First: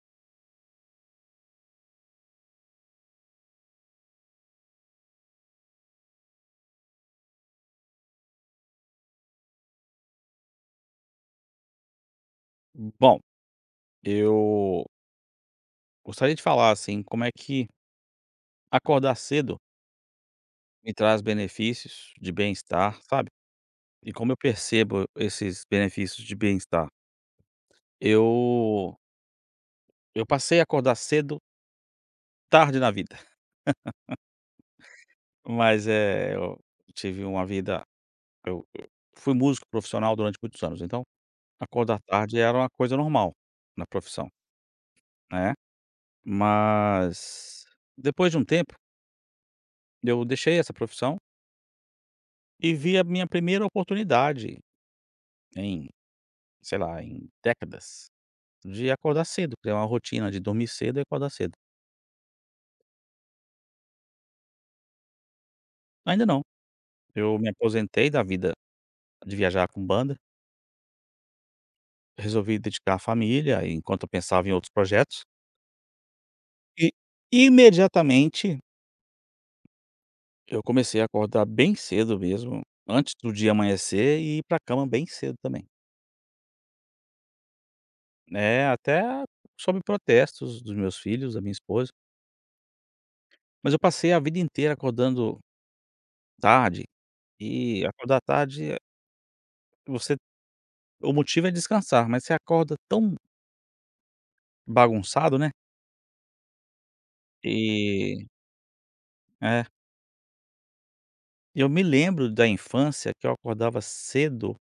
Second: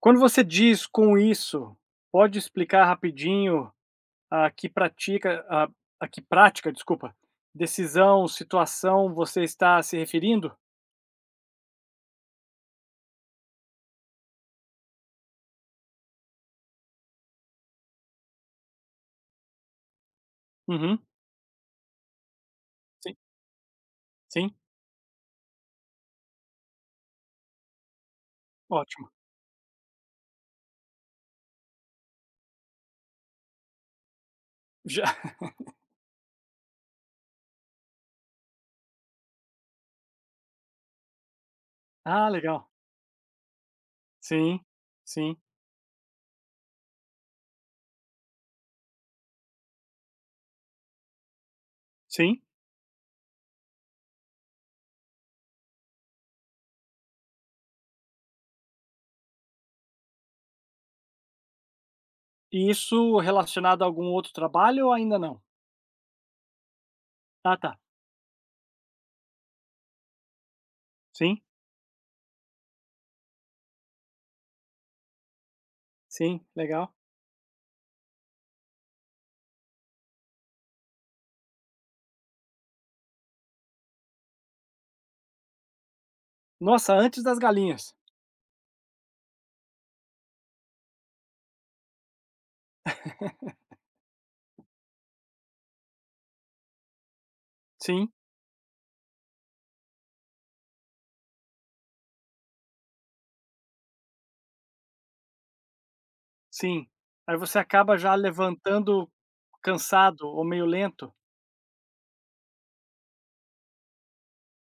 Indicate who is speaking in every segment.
Speaker 1: Quando você diz com isso, pode explicar rapidinho a que pratica a que prática, desculpa, decisão, situação você está se referindo?
Speaker 2: Bom, eu gostaria de falar, assim, como é que acordar cedo me
Speaker 1: Uhum.
Speaker 2: traz benefícios de bem-estar,
Speaker 1: Sim,
Speaker 2: sabe? E como eu
Speaker 1: sim,
Speaker 2: percebo esses benefícios de bem-estar? Eu
Speaker 1: ótimo.
Speaker 2: eu passei a acordar cedo tarde na vida,
Speaker 1: Já
Speaker 2: mas, é, eu tive uma vida eu fui músico profissional durante muitos anos, então acordar
Speaker 1: ah,
Speaker 2: tarde era
Speaker 1: legal.
Speaker 2: uma coisa normal na profissão,
Speaker 1: Sim, sim,
Speaker 2: né. Mas depois de um tempo, eu deixei essa profissão
Speaker 1: sim.
Speaker 2: e vi a minha primeira oportunidade em, sei lá, em décadas, de acordar cedo, criar uma rotina de dormir cedo e acordar cedo.
Speaker 1: E isso relacionado a algum outro trabalho ou ainda não?
Speaker 2: Ainda não, eu me
Speaker 1: Ah, tá.
Speaker 2: aposentei da vida de viajar com banda,
Speaker 1: Sim,
Speaker 2: resolvi dedicar à família enquanto eu pensava em outros projetos,
Speaker 1: sim,
Speaker 2: e
Speaker 1: legal.
Speaker 2: imediatamente eu comecei a acordar bem cedo mesmo, antes do dia amanhecer e ir pra cama bem cedo também,
Speaker 1: Nossa, antes das galinhas.
Speaker 2: né, até sob protestos dos meus filhos, da minha esposa, mas eu passei a vida inteira acordando tarde, e
Speaker 1: Sim,
Speaker 2: acordar tarde, você. O motivo é descansar, mas você acorda tão bagunçado, né.
Speaker 1: sim. Aí você acaba já
Speaker 2: E
Speaker 1: levantando
Speaker 2: é.
Speaker 1: cansado ou meio lento.
Speaker 2: Eu me lembro da infância que eu acordava cedo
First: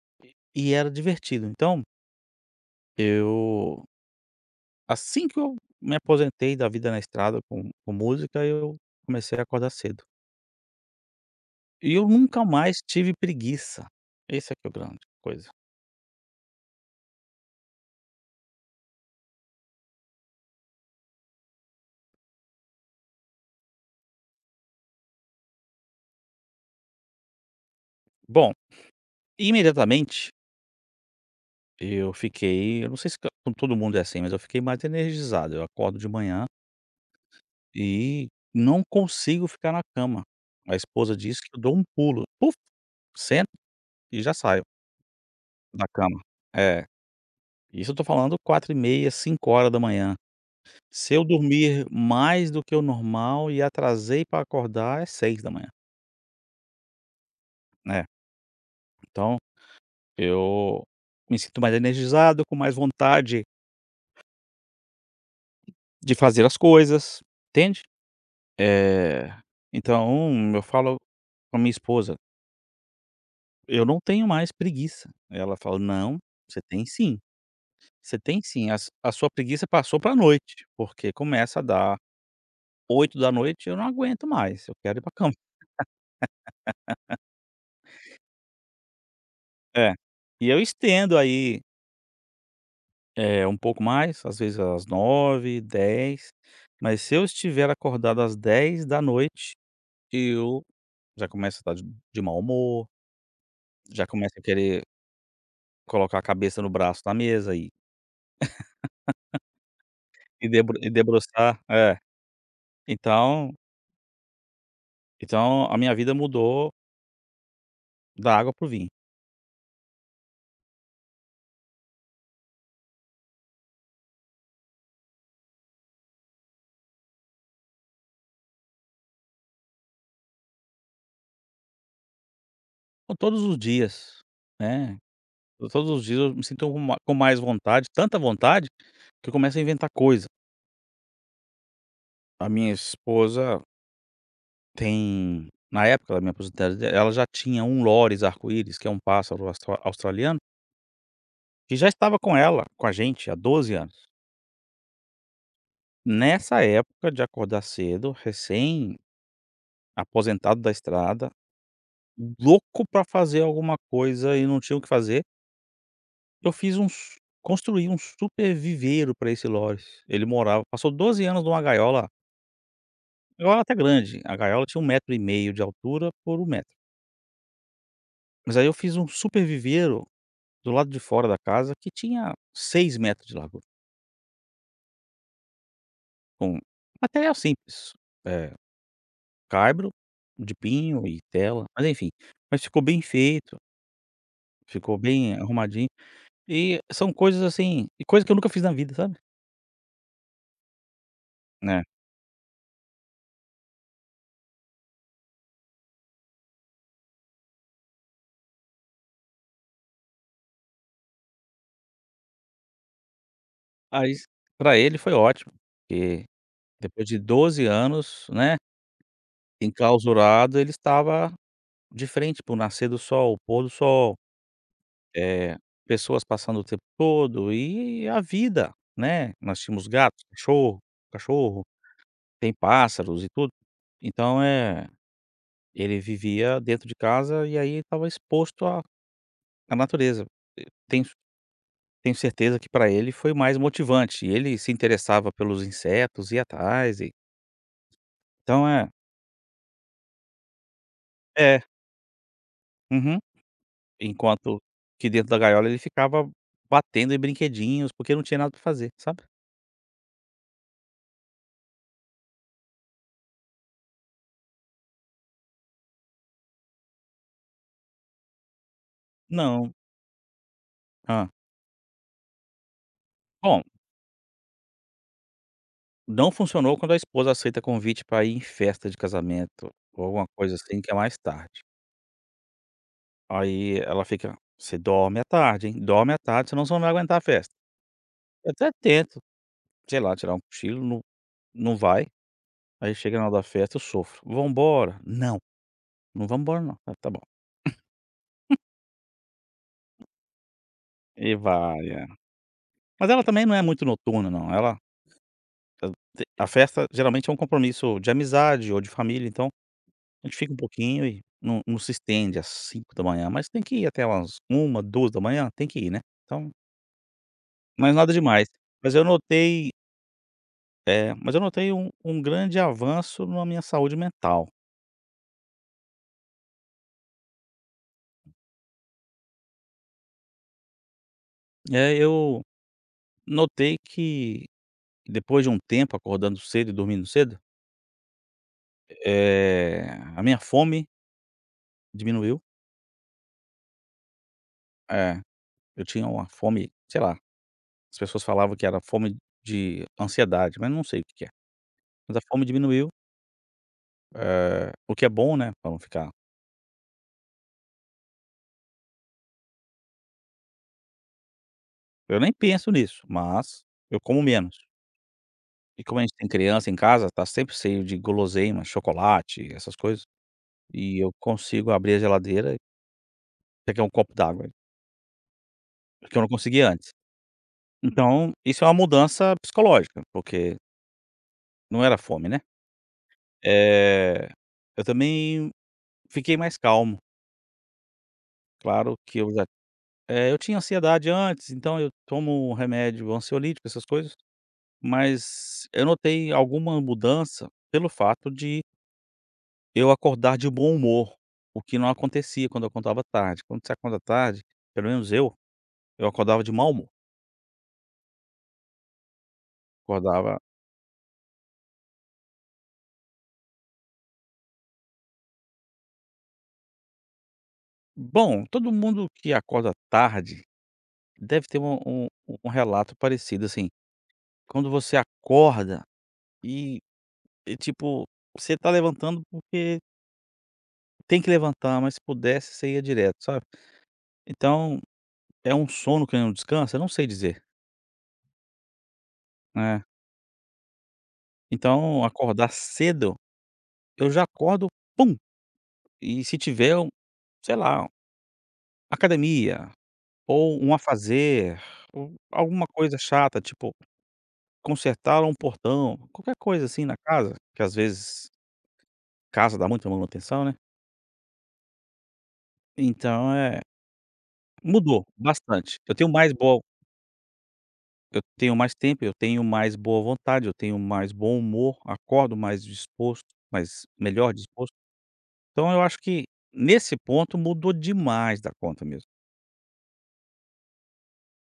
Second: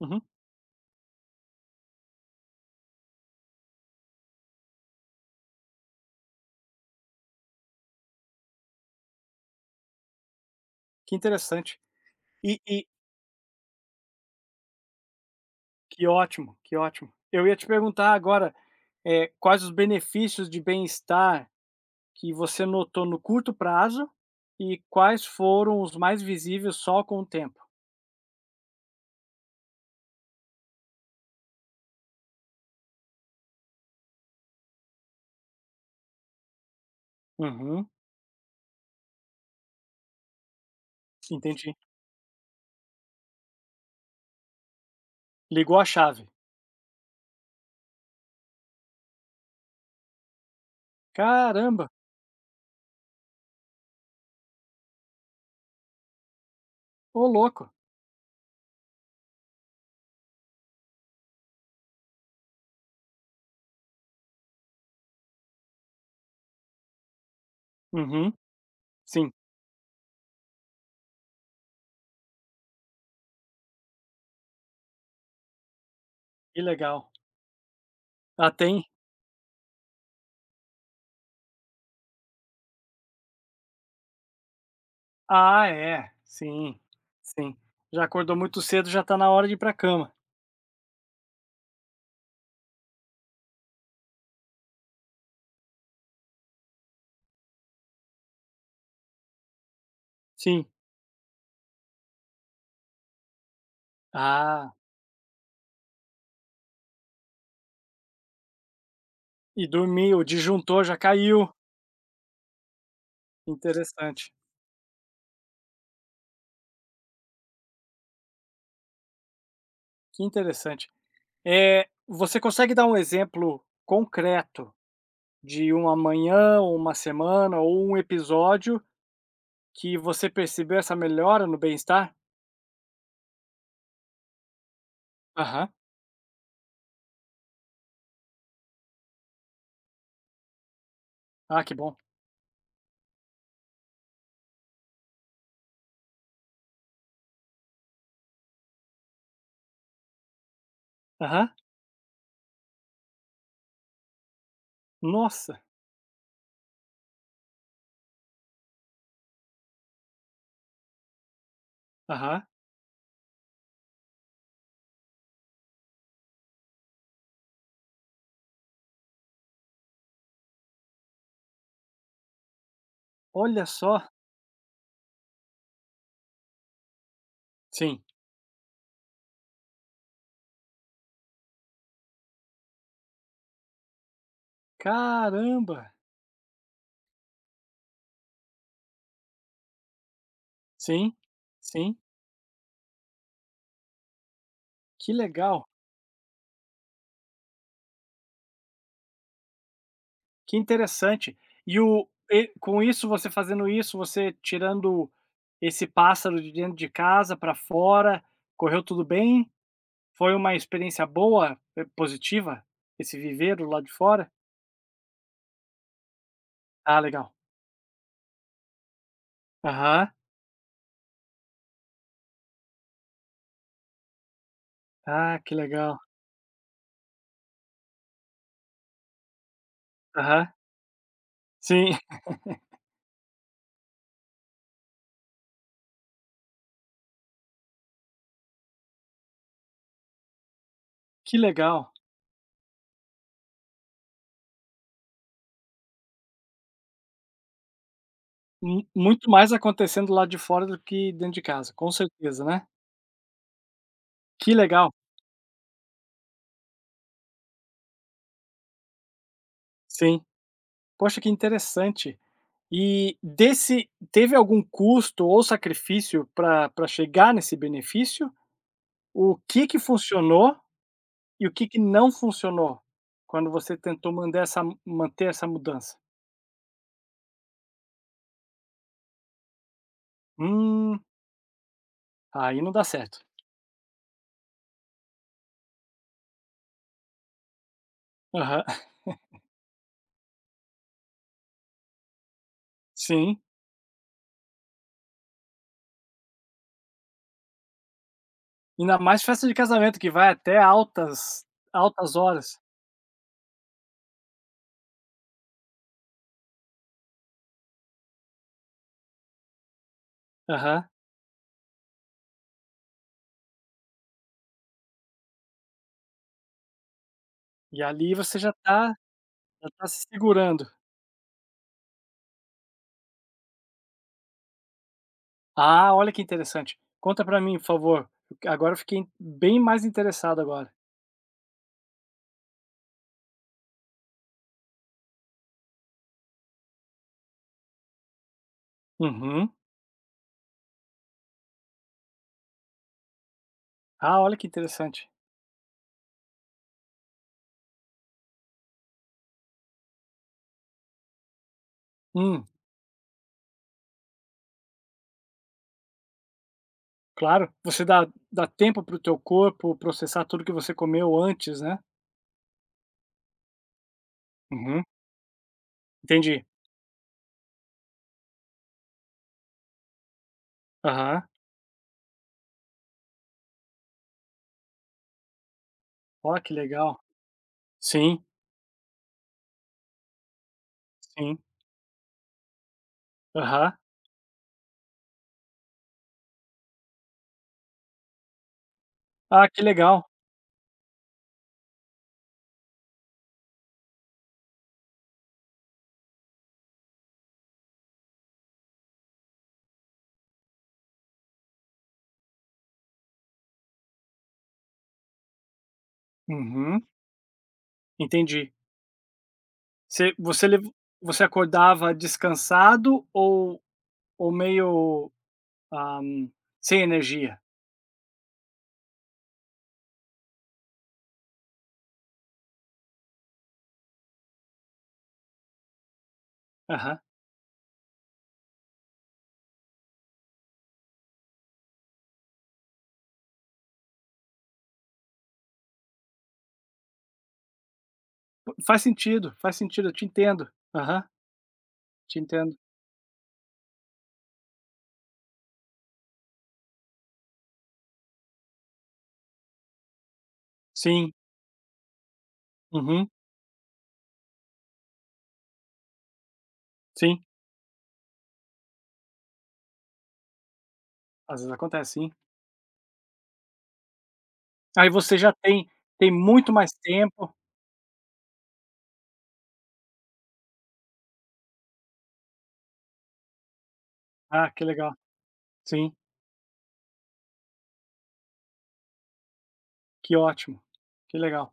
Speaker 1: Uhum,
Speaker 2: e era divertido. Então, eu assim que eu me aposentei da vida na estrada com música, eu comecei a acordar cedo.
Speaker 1: que interessante.
Speaker 2: E eu nunca
Speaker 1: E
Speaker 2: mais
Speaker 1: e
Speaker 2: tive preguiça. Esse é que é o grande coisa.
Speaker 1: que ótimo, que ótimo. Eu ia te perguntar agora, quais os benefícios de bem-estar que você notou no curto prazo e quais foram os mais visíveis só com o tempo?
Speaker 2: Bom, imediatamente eu fiquei, eu não sei se com todo mundo é assim, mas eu fiquei mais energizado. Eu acordo de manhã
Speaker 1: Uhum,
Speaker 2: e não consigo ficar na cama. A esposa diz que eu
Speaker 1: entendi.
Speaker 2: dou um pulo, puf, sento e já saio
Speaker 1: Ligou a
Speaker 2: da cama.
Speaker 1: chave.
Speaker 2: É, isso eu tô falando 4 e meia, 5 horas da manhã. Se eu dormir
Speaker 1: Caramba,
Speaker 2: mais do que o normal e atrasei pra acordar, é 6 da manhã,
Speaker 1: ô louco.
Speaker 2: né. Então, eu me sinto mais energizado, com mais vontade de fazer as coisas, entende?
Speaker 1: Uhum,
Speaker 2: Eh,
Speaker 1: sim,
Speaker 2: então eu falo com a minha esposa: "Eu não tenho mais preguiça". Ela fala: "Não, você
Speaker 1: que
Speaker 2: tem
Speaker 1: legal.
Speaker 2: sim". Você tem
Speaker 1: Ah,
Speaker 2: sim,
Speaker 1: tem?
Speaker 2: as a sua preguiça passou pra noite, porque começa a dar 8 da noite, eu não aguento mais, eu quero ir pra cama.
Speaker 1: Ah, é, sim, sim. Já acordou muito cedo, já tá na hora de ir pra
Speaker 2: É.
Speaker 1: cama.
Speaker 2: E eu estendo aí, um pouco mais, às vezes às nove, dez, mas se eu estiver acordado às 10 da noite, eu
Speaker 1: Sim.
Speaker 2: já começo a estar de mau humor, já começo a
Speaker 1: Ah,
Speaker 2: querer colocar a cabeça no braço da mesa
Speaker 1: e dormiu, o
Speaker 2: e debru
Speaker 1: disjuntor
Speaker 2: e
Speaker 1: já caiu.
Speaker 2: debruçar é. Então
Speaker 1: Interessante,
Speaker 2: então a minha vida mudou da água para o vinho.
Speaker 1: que interessante. Você consegue dar um exemplo concreto de uma manhã, ou uma semana, ou um episódio que você percebeu essa melhora no bem-estar?
Speaker 2: Então, todos os dias, né.
Speaker 1: Aham.
Speaker 2: Eu, todos os dias eu me sinto com ma com mais vontade, tanta vontade, que eu começo a inventar coisa.
Speaker 1: Ah, que bom.
Speaker 2: A minha esposa tem na época da minha aposentadoria, ela já tinha um lores arco-íris, que é um pássaro australiano,
Speaker 1: Aham.
Speaker 2: que já estava com ela, com a gente, há 12 anos.
Speaker 1: Nossa.
Speaker 2: Nessa época de acordar cedo, recém-aposentado da estrada,
Speaker 1: Aham.
Speaker 2: louco para fazer alguma coisa e não tinha o que fazer, eu fiz um s construí um super viveiro para esse lores. Ele morava Passou 12 anos numa gaiola. Gaiola
Speaker 1: Olha
Speaker 2: até
Speaker 1: só.
Speaker 2: grande, a gaiola tinha um metro e meio de altura por um metro.
Speaker 1: Sim.
Speaker 2: Mas aí eu fiz um super viveiro do lado de fora da casa que tinha 6 metros de largura,
Speaker 1: Caramba.
Speaker 2: com material simples, eh, caibro de pinho
Speaker 1: Sim,
Speaker 2: e tela, mas
Speaker 1: sim.
Speaker 2: enfim. Mas ficou bem feito, ficou
Speaker 1: Que
Speaker 2: bem
Speaker 1: legal,
Speaker 2: arrumadinho, e são coisas assim e coisa que eu nunca fiz na vida, sabe,
Speaker 1: que interessante. E
Speaker 2: né.
Speaker 1: o e com isso, você fazendo isso, você tirando esse pássaro de dentro de casa para fora, correu tudo bem? Foi uma experiência boa, positiva, esse viveiro lá de
Speaker 2: Aí
Speaker 1: fora?
Speaker 2: pra ele foi ótimo, porque
Speaker 1: Ah,
Speaker 2: depois de
Speaker 1: legal.
Speaker 2: 12 anos, né,
Speaker 1: Aham.
Speaker 2: enclausurado, ele estava de frente para o nascer do sol, o pôr do sol.
Speaker 1: Ah, que
Speaker 2: Eh,
Speaker 1: legal.
Speaker 2: Pessoas passando o tempo todo e a vida, né. Nós tínhamos gatos,
Speaker 1: Aham.
Speaker 2: cachorro,
Speaker 1: Sim,
Speaker 2: tem pássaros e tudo. Então, é, ele vivia dentro de casa e aí estava exposto à à natureza. E
Speaker 1: que legal.
Speaker 2: tenho certeza que para ele foi mais motivante, e ele se interessava pelos insetos, ia atrás e então
Speaker 1: Mu
Speaker 2: é,
Speaker 1: muito mais acontecendo lá de fora do que dentro de
Speaker 2: é,
Speaker 1: casa, com certeza, né.
Speaker 2: uhum.
Speaker 1: Que
Speaker 2: Enquanto
Speaker 1: legal.
Speaker 2: que dentro da gaiola ele ficava batendo em brinquedinhos, porque não tinha nada para fazer, sabe.
Speaker 1: Sim. Poxa, que interessante. E desse teve algum custo ou sacrifício para chegar nesse benefício? O que
Speaker 2: Não.
Speaker 1: que funcionou
Speaker 2: Hã.
Speaker 1: e o que que não funcionou, quando
Speaker 2: Bom,
Speaker 1: você tentou mandar essa manter essa mudança?
Speaker 2: não funcionou quando a esposa aceita convite pra ir em festa de casamento ou alguma coisa assim que é
Speaker 1: Hum.
Speaker 2: mais tarde.
Speaker 1: Aí não dá certo.
Speaker 2: Aí ela fica: "Você dorme à tarde, hein, dorme à tarde, senão você não vai aguentar a festa". Eu
Speaker 1: Aham.
Speaker 2: até tento, sei lá, tirar um cochilo, não vai, aí chega na hora
Speaker 1: Sim.
Speaker 2: da festa eu sofro: "Vamos embora". "Não, não vamos embora não". "Ah, tá bom".
Speaker 1: Ainda mais festa de casamento que vai até
Speaker 2: E
Speaker 1: altas
Speaker 2: vai, é.
Speaker 1: altas horas.
Speaker 2: Mas ela também não é muito noturna não, ela a a festa geralmente é um compromisso de amizade ou de família, então a gente fica um
Speaker 1: Aham.
Speaker 2: pouquinho e não se estende às 5 da manhã mas tem que ir até umas uma duas da manhã tem que ir, né. Então,
Speaker 1: E
Speaker 2: mas nada
Speaker 1: ali você
Speaker 2: demais.
Speaker 1: já tá
Speaker 2: Mas eu
Speaker 1: já
Speaker 2: notei,
Speaker 1: tá se segurando.
Speaker 2: um grande avanço na minha saúde mental.
Speaker 1: Ah, olha que interessante. Conta pra mim, por favor. Agora eu fiquei bem mais interessado agora.
Speaker 2: Eu notei que depois de um tempo acordando cedo e dormindo cedo,
Speaker 1: Uhum.
Speaker 2: eh, a minha fome diminuiu.
Speaker 1: Ah, olha que interessante.
Speaker 2: É, eu tinha uma fome, sei lá, as pessoas falavam que era fome de ansiedade, mas não sei o que que é. Mas a fome
Speaker 1: Hum,
Speaker 2: diminuiu, o que é bom, né, para não ficar.
Speaker 1: claro. Você dá tempo para o teu corpo processar tudo que você comeu antes, né.
Speaker 2: Eu nem penso nisso, mas eu como menos.
Speaker 1: Uhum.
Speaker 2: E como a gente tem
Speaker 1: Entendi.
Speaker 2: criança em casa, tá sempre cheio de guloseima, chocolate, essas coisas, e eu
Speaker 1: Aham.
Speaker 2: consigo abrir a geladeira e pegar um copo d'água, que eu não
Speaker 1: Ó, que
Speaker 2: conseguia antes.
Speaker 1: legal. Sim,
Speaker 2: Então, isso é uma mudança psicológica, porque
Speaker 1: sim.
Speaker 2: não era fome, né.
Speaker 1: Aham.
Speaker 2: Eh, eu também fiquei mais calmo, claro que eu já
Speaker 1: Ah, que legal.
Speaker 2: eu tinha ansiedade antes, então eu tomo um remédio ansiolítico, essas coisas, mas eu notei alguma mudança pelo fato de eu acordar de bom humor, o que não acontecia quando eu acordava tarde. Quando você acorda tarde, pelo menos eu acordava de mau
Speaker 1: Uhum.
Speaker 2: humor,
Speaker 1: Entendi. Você
Speaker 2: acordava.
Speaker 1: você lev você acordava descansado ou meio, ah, sem energia?
Speaker 2: Bom, todo mundo que acorda tarde deve ter um um um relato parecido, assim, quando você acorda e
Speaker 1: Aham.
Speaker 2: tipo, você tá levantando porque tem que levantar, mas se pudesse você ia direto, sabe. Então, é um sono que não descansa? Eu não sei dizer,
Speaker 1: Faz
Speaker 2: né.
Speaker 1: sentido, eu te entendo. Aham,
Speaker 2: Então
Speaker 1: te
Speaker 2: acordar
Speaker 1: entendo.
Speaker 2: cedo, eu já acordo, pum, e se tiver um, sei lá, academia, ou um
Speaker 1: Sim,
Speaker 2: afazer, ou alguma coisa
Speaker 1: uhum,
Speaker 2: chata, tipo, consertar um portão, qualquer coisa assim na
Speaker 1: sim,
Speaker 2: casa, que às vezes casa dá muita manutenção, né.
Speaker 1: às vezes acontece sim.
Speaker 2: Então, é,
Speaker 1: Aí
Speaker 2: mudou
Speaker 1: você já tem
Speaker 2: bastante. Eu
Speaker 1: tem
Speaker 2: tenho mais
Speaker 1: muito
Speaker 2: boa,
Speaker 1: mais tempo.
Speaker 2: eu tenho mais tempo, eu tenho mais boa vontade, eu tenho mais bom humor, acordo mais disposto, mais melhor
Speaker 1: Ah, que
Speaker 2: disposto.
Speaker 1: legal.
Speaker 2: Então eu
Speaker 1: Sim,
Speaker 2: acho que nesse ponto mudou demais da conta mesmo.
Speaker 1: que ótimo, que legal.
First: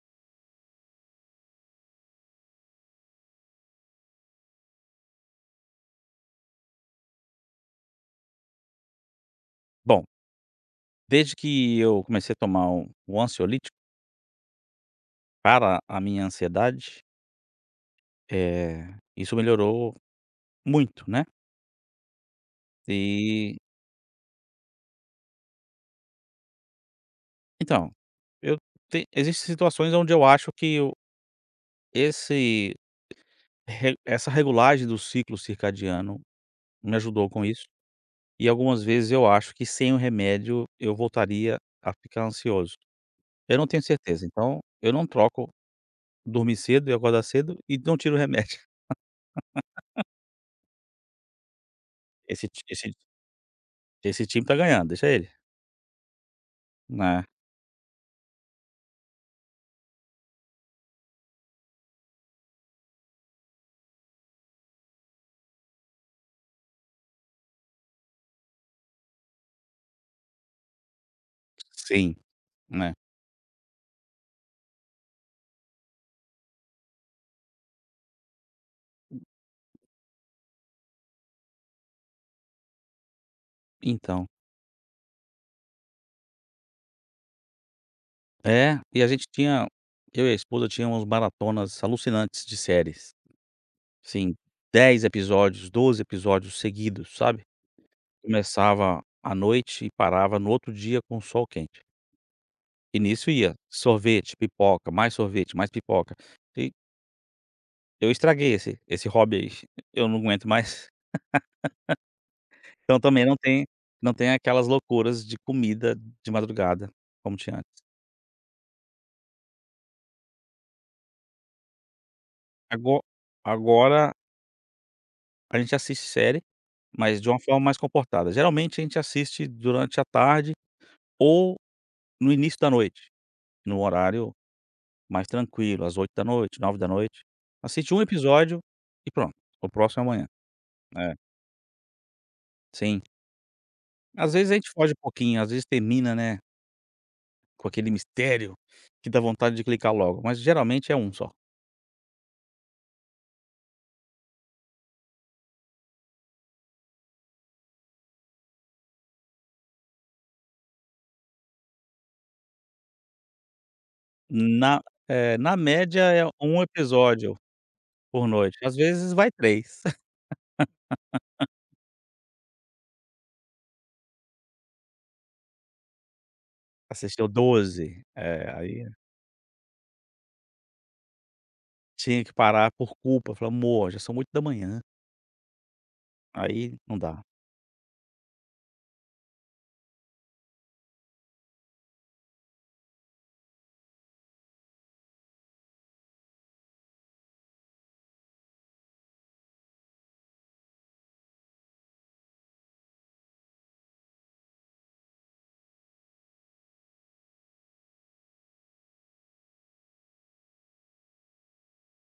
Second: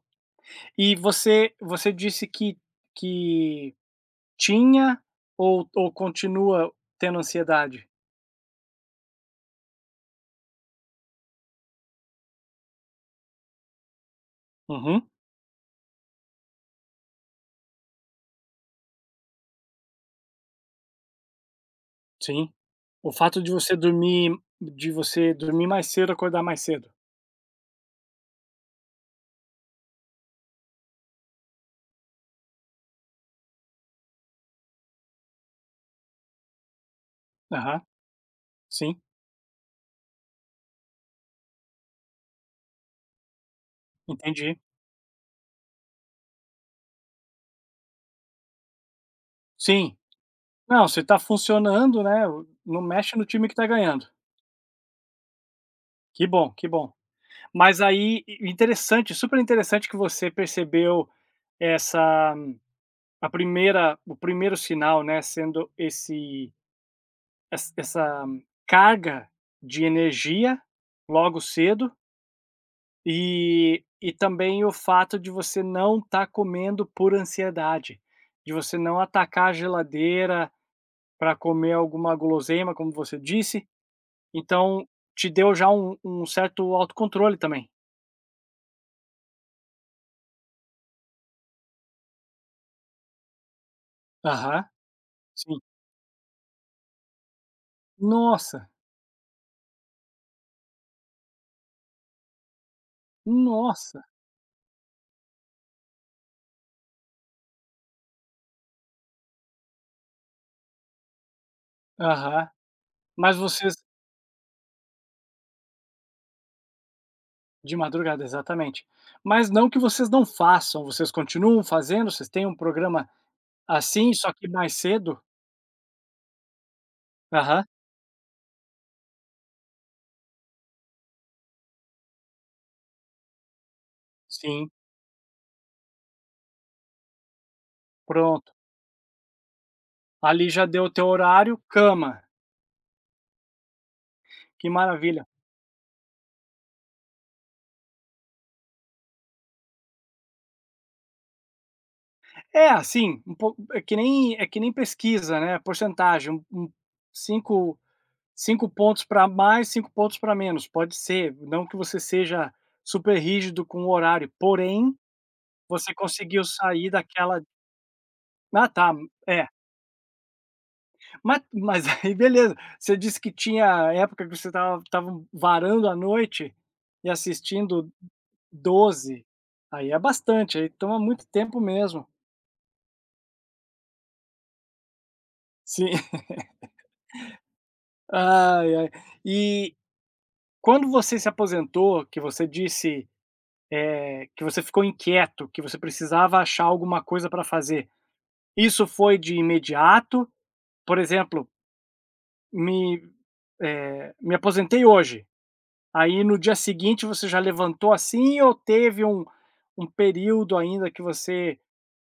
Speaker 1: E você disse que tinha ou continua tendo ansiedade?
Speaker 2: Bom, desde que eu comecei a tomar um ansiolítico
Speaker 1: Uhum.
Speaker 2: para a minha ansiedade, é, isso melhorou muito, né.
Speaker 1: Sim. O fato
Speaker 2: E
Speaker 1: de você dormir mais cedo, acordar mais cedo.
Speaker 2: então, eu te existem situações onde eu acho que o esse re essa regulagem do ciclo circadiano me ajudou com isso,
Speaker 1: Aham,
Speaker 2: e algumas
Speaker 1: sim,
Speaker 2: vezes eu acho que sem o remédio eu voltaria a ficar ansioso. Eu não tenho certeza,
Speaker 1: entendi.
Speaker 2: então eu não troco dormir cedo e acordar cedo e não tiro o remédio.
Speaker 1: Sim. Não, você tá funcionando, né,
Speaker 2: Esse ti
Speaker 1: não
Speaker 2: esse
Speaker 1: mexe no time que tá ganhando.
Speaker 2: Esse time tá ganhando, deixa ele.
Speaker 1: Que bom, que bom.
Speaker 2: Né.
Speaker 1: Mas aí i interessante, super interessante que você percebeu essa a primeira o primeiro sinal, né, sendo esse ess essa carga de energia logo cedo.
Speaker 2: Sim, né.
Speaker 1: E também o fato de você não estar comendo por ansiedade, de você não atacar a geladeira para comer alguma guloseima, como você disse,
Speaker 2: Então
Speaker 1: então te deu já um certo autocontrole também.
Speaker 2: é, e a gente tinha, eu e a esposa tínhamos maratonas alucinantes de séries, sim,
Speaker 1: Aham,
Speaker 2: dez
Speaker 1: sim.
Speaker 2: episódios, 12 episódios seguidos, sabe.
Speaker 1: Nossa,
Speaker 2: Começava à noite e parava no outro dia com o sol quente. E nisso ia
Speaker 1: nossa.
Speaker 2: sorvete, pipoca, mais sorvete, mais pipoca. E eu estraguei esse hobby aí, eu não aguento mais.
Speaker 1: Aham.
Speaker 2: Então também não
Speaker 1: Mas
Speaker 2: tem,
Speaker 1: vocês
Speaker 2: não tem aquelas loucuras de comida de madrugada como tinha
Speaker 1: de
Speaker 2: antes.
Speaker 1: madrugada, exatamente. Mas não que vocês não façam, vocês continuam fazendo, vocês têm um
Speaker 2: Ago
Speaker 1: programa assim,
Speaker 2: Agora
Speaker 1: só que mais cedo?
Speaker 2: a gente assiste série, mas de uma forma
Speaker 1: Aham,
Speaker 2: mais comportada. Geralmente a gente assiste durante a tarde ou no início da noite, num horário
Speaker 1: sim,
Speaker 2: mais tranquilo, às 8 da noite, 9 da noite. Assiste um
Speaker 1: pronto.
Speaker 2: episódio e pronto, o próximo é amanhã.
Speaker 1: Ali já deu o teu
Speaker 2: É,
Speaker 1: horário, cama,
Speaker 2: sim. Às vezes a
Speaker 1: que
Speaker 2: gente foge um
Speaker 1: maravilha.
Speaker 2: pouquinho, às vezes termina, né, com aquele mistério que dá vontade de clicar logo, mas geralmente é um só.
Speaker 1: É, assim, um pouco é que nem pesquisa, né, porcentagem, 5- 5 pontos para mais, 5 pontos para menos, pode ser, não que você seja super rígido com o horário,
Speaker 2: Na
Speaker 1: porém,
Speaker 2: Na
Speaker 1: você
Speaker 2: média é
Speaker 1: conseguiu
Speaker 2: um
Speaker 1: sair
Speaker 2: episódio
Speaker 1: daquela,
Speaker 2: por noite,
Speaker 1: ah,
Speaker 2: às
Speaker 1: tá,
Speaker 2: vezes vai
Speaker 1: é.
Speaker 2: três.
Speaker 1: Ma mas aí beleza, você disse que tinha época que você tava varando a noite e
Speaker 2: Assistiu
Speaker 1: assistindo
Speaker 2: 12. Eh, aí
Speaker 1: 12. Aí é bastante, aí toma muito tempo mesmo.
Speaker 2: Tinha que parar por culpa, falar: "Amor, já são 8 da manhã,
Speaker 1: Sim.
Speaker 2: aí não dá".
Speaker 1: Ai, ai. E quando você se aposentou, que você disse, que você ficou inquieto, que você precisava achar alguma coisa para fazer, isso foi de imediato? Por exemplo, me, me aposentei hoje. Aí no dia seguinte você já levantou assim ou teve um período ainda que você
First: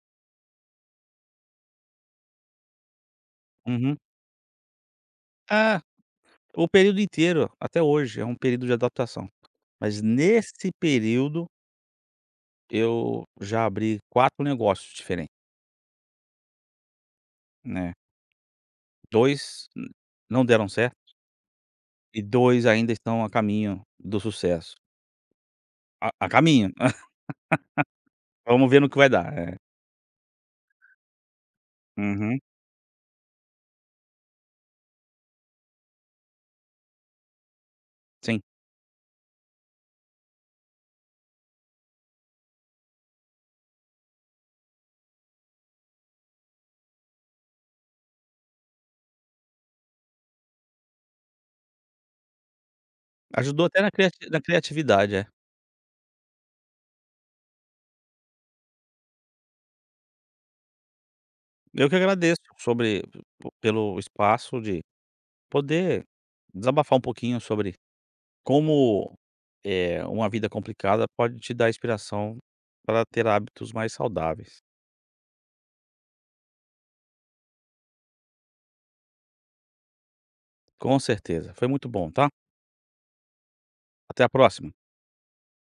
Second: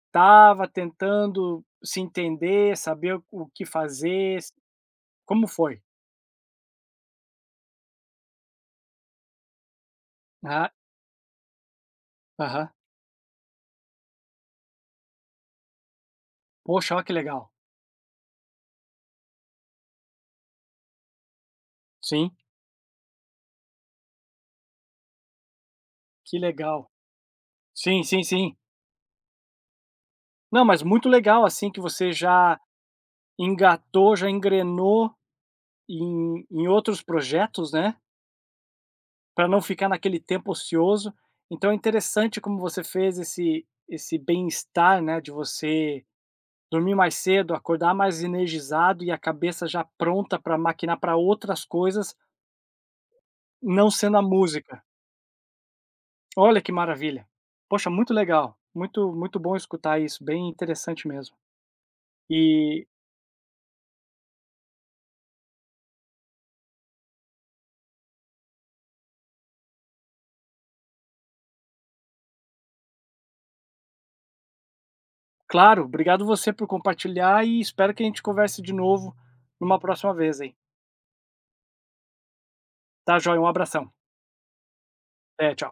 Speaker 1: estava tentando se entender, saber o que
Speaker 2: Uhum.
Speaker 1: fazer? Como foi?
Speaker 2: Ah, o período inteiro, até hoje, é um período de adaptação. Mas
Speaker 1: Ah,
Speaker 2: nesse período,
Speaker 1: aham.
Speaker 2: eu já abri 4 negócios diferentes,
Speaker 1: Poxa, olha que legal.
Speaker 2: né. 2 n Não deram certo e
Speaker 1: Sim,
Speaker 2: dois ainda estão a caminho do sucesso. A
Speaker 1: que
Speaker 2: caminho.
Speaker 1: legal. Sim, sim, sim.
Speaker 2: Vamos ver no que vai dar. É.
Speaker 1: Não, mas muito legal, assim, que você
Speaker 2: Uhum.
Speaker 1: já engatou, já engrenou em outros projetos, né,
Speaker 2: Sim.
Speaker 1: para não ficar naquele tempo ocioso. Então é interessante como você fez esse bem-estar, né, de você dormir mais cedo, acordar mais energizado e a cabeça já pronta para maquinar para outras coisas,
Speaker 2: Ajudou até
Speaker 1: não
Speaker 2: na
Speaker 1: sendo a
Speaker 2: criati na
Speaker 1: música.
Speaker 2: criatividade, é.
Speaker 1: Olha que maravilha. Poxa, muito legal, muito muito bom escutar isso, bem interessante mesmo.
Speaker 2: Eu que agradeço
Speaker 1: E,
Speaker 2: sobre p pelo espaço de poder desabafar um pouquinho sobre como, uma vida complicada pode te dar inspiração para ter hábitos mais saudáveis.
Speaker 1: claro, obrigado você por compartilhar e espero que a gente converse de novo numa próxima vez aí.
Speaker 2: Com certeza, foi muito bom, tá?
Speaker 1: Tá joia, um abração.
Speaker 2: Até a próxima.
Speaker 1: Até, tchau.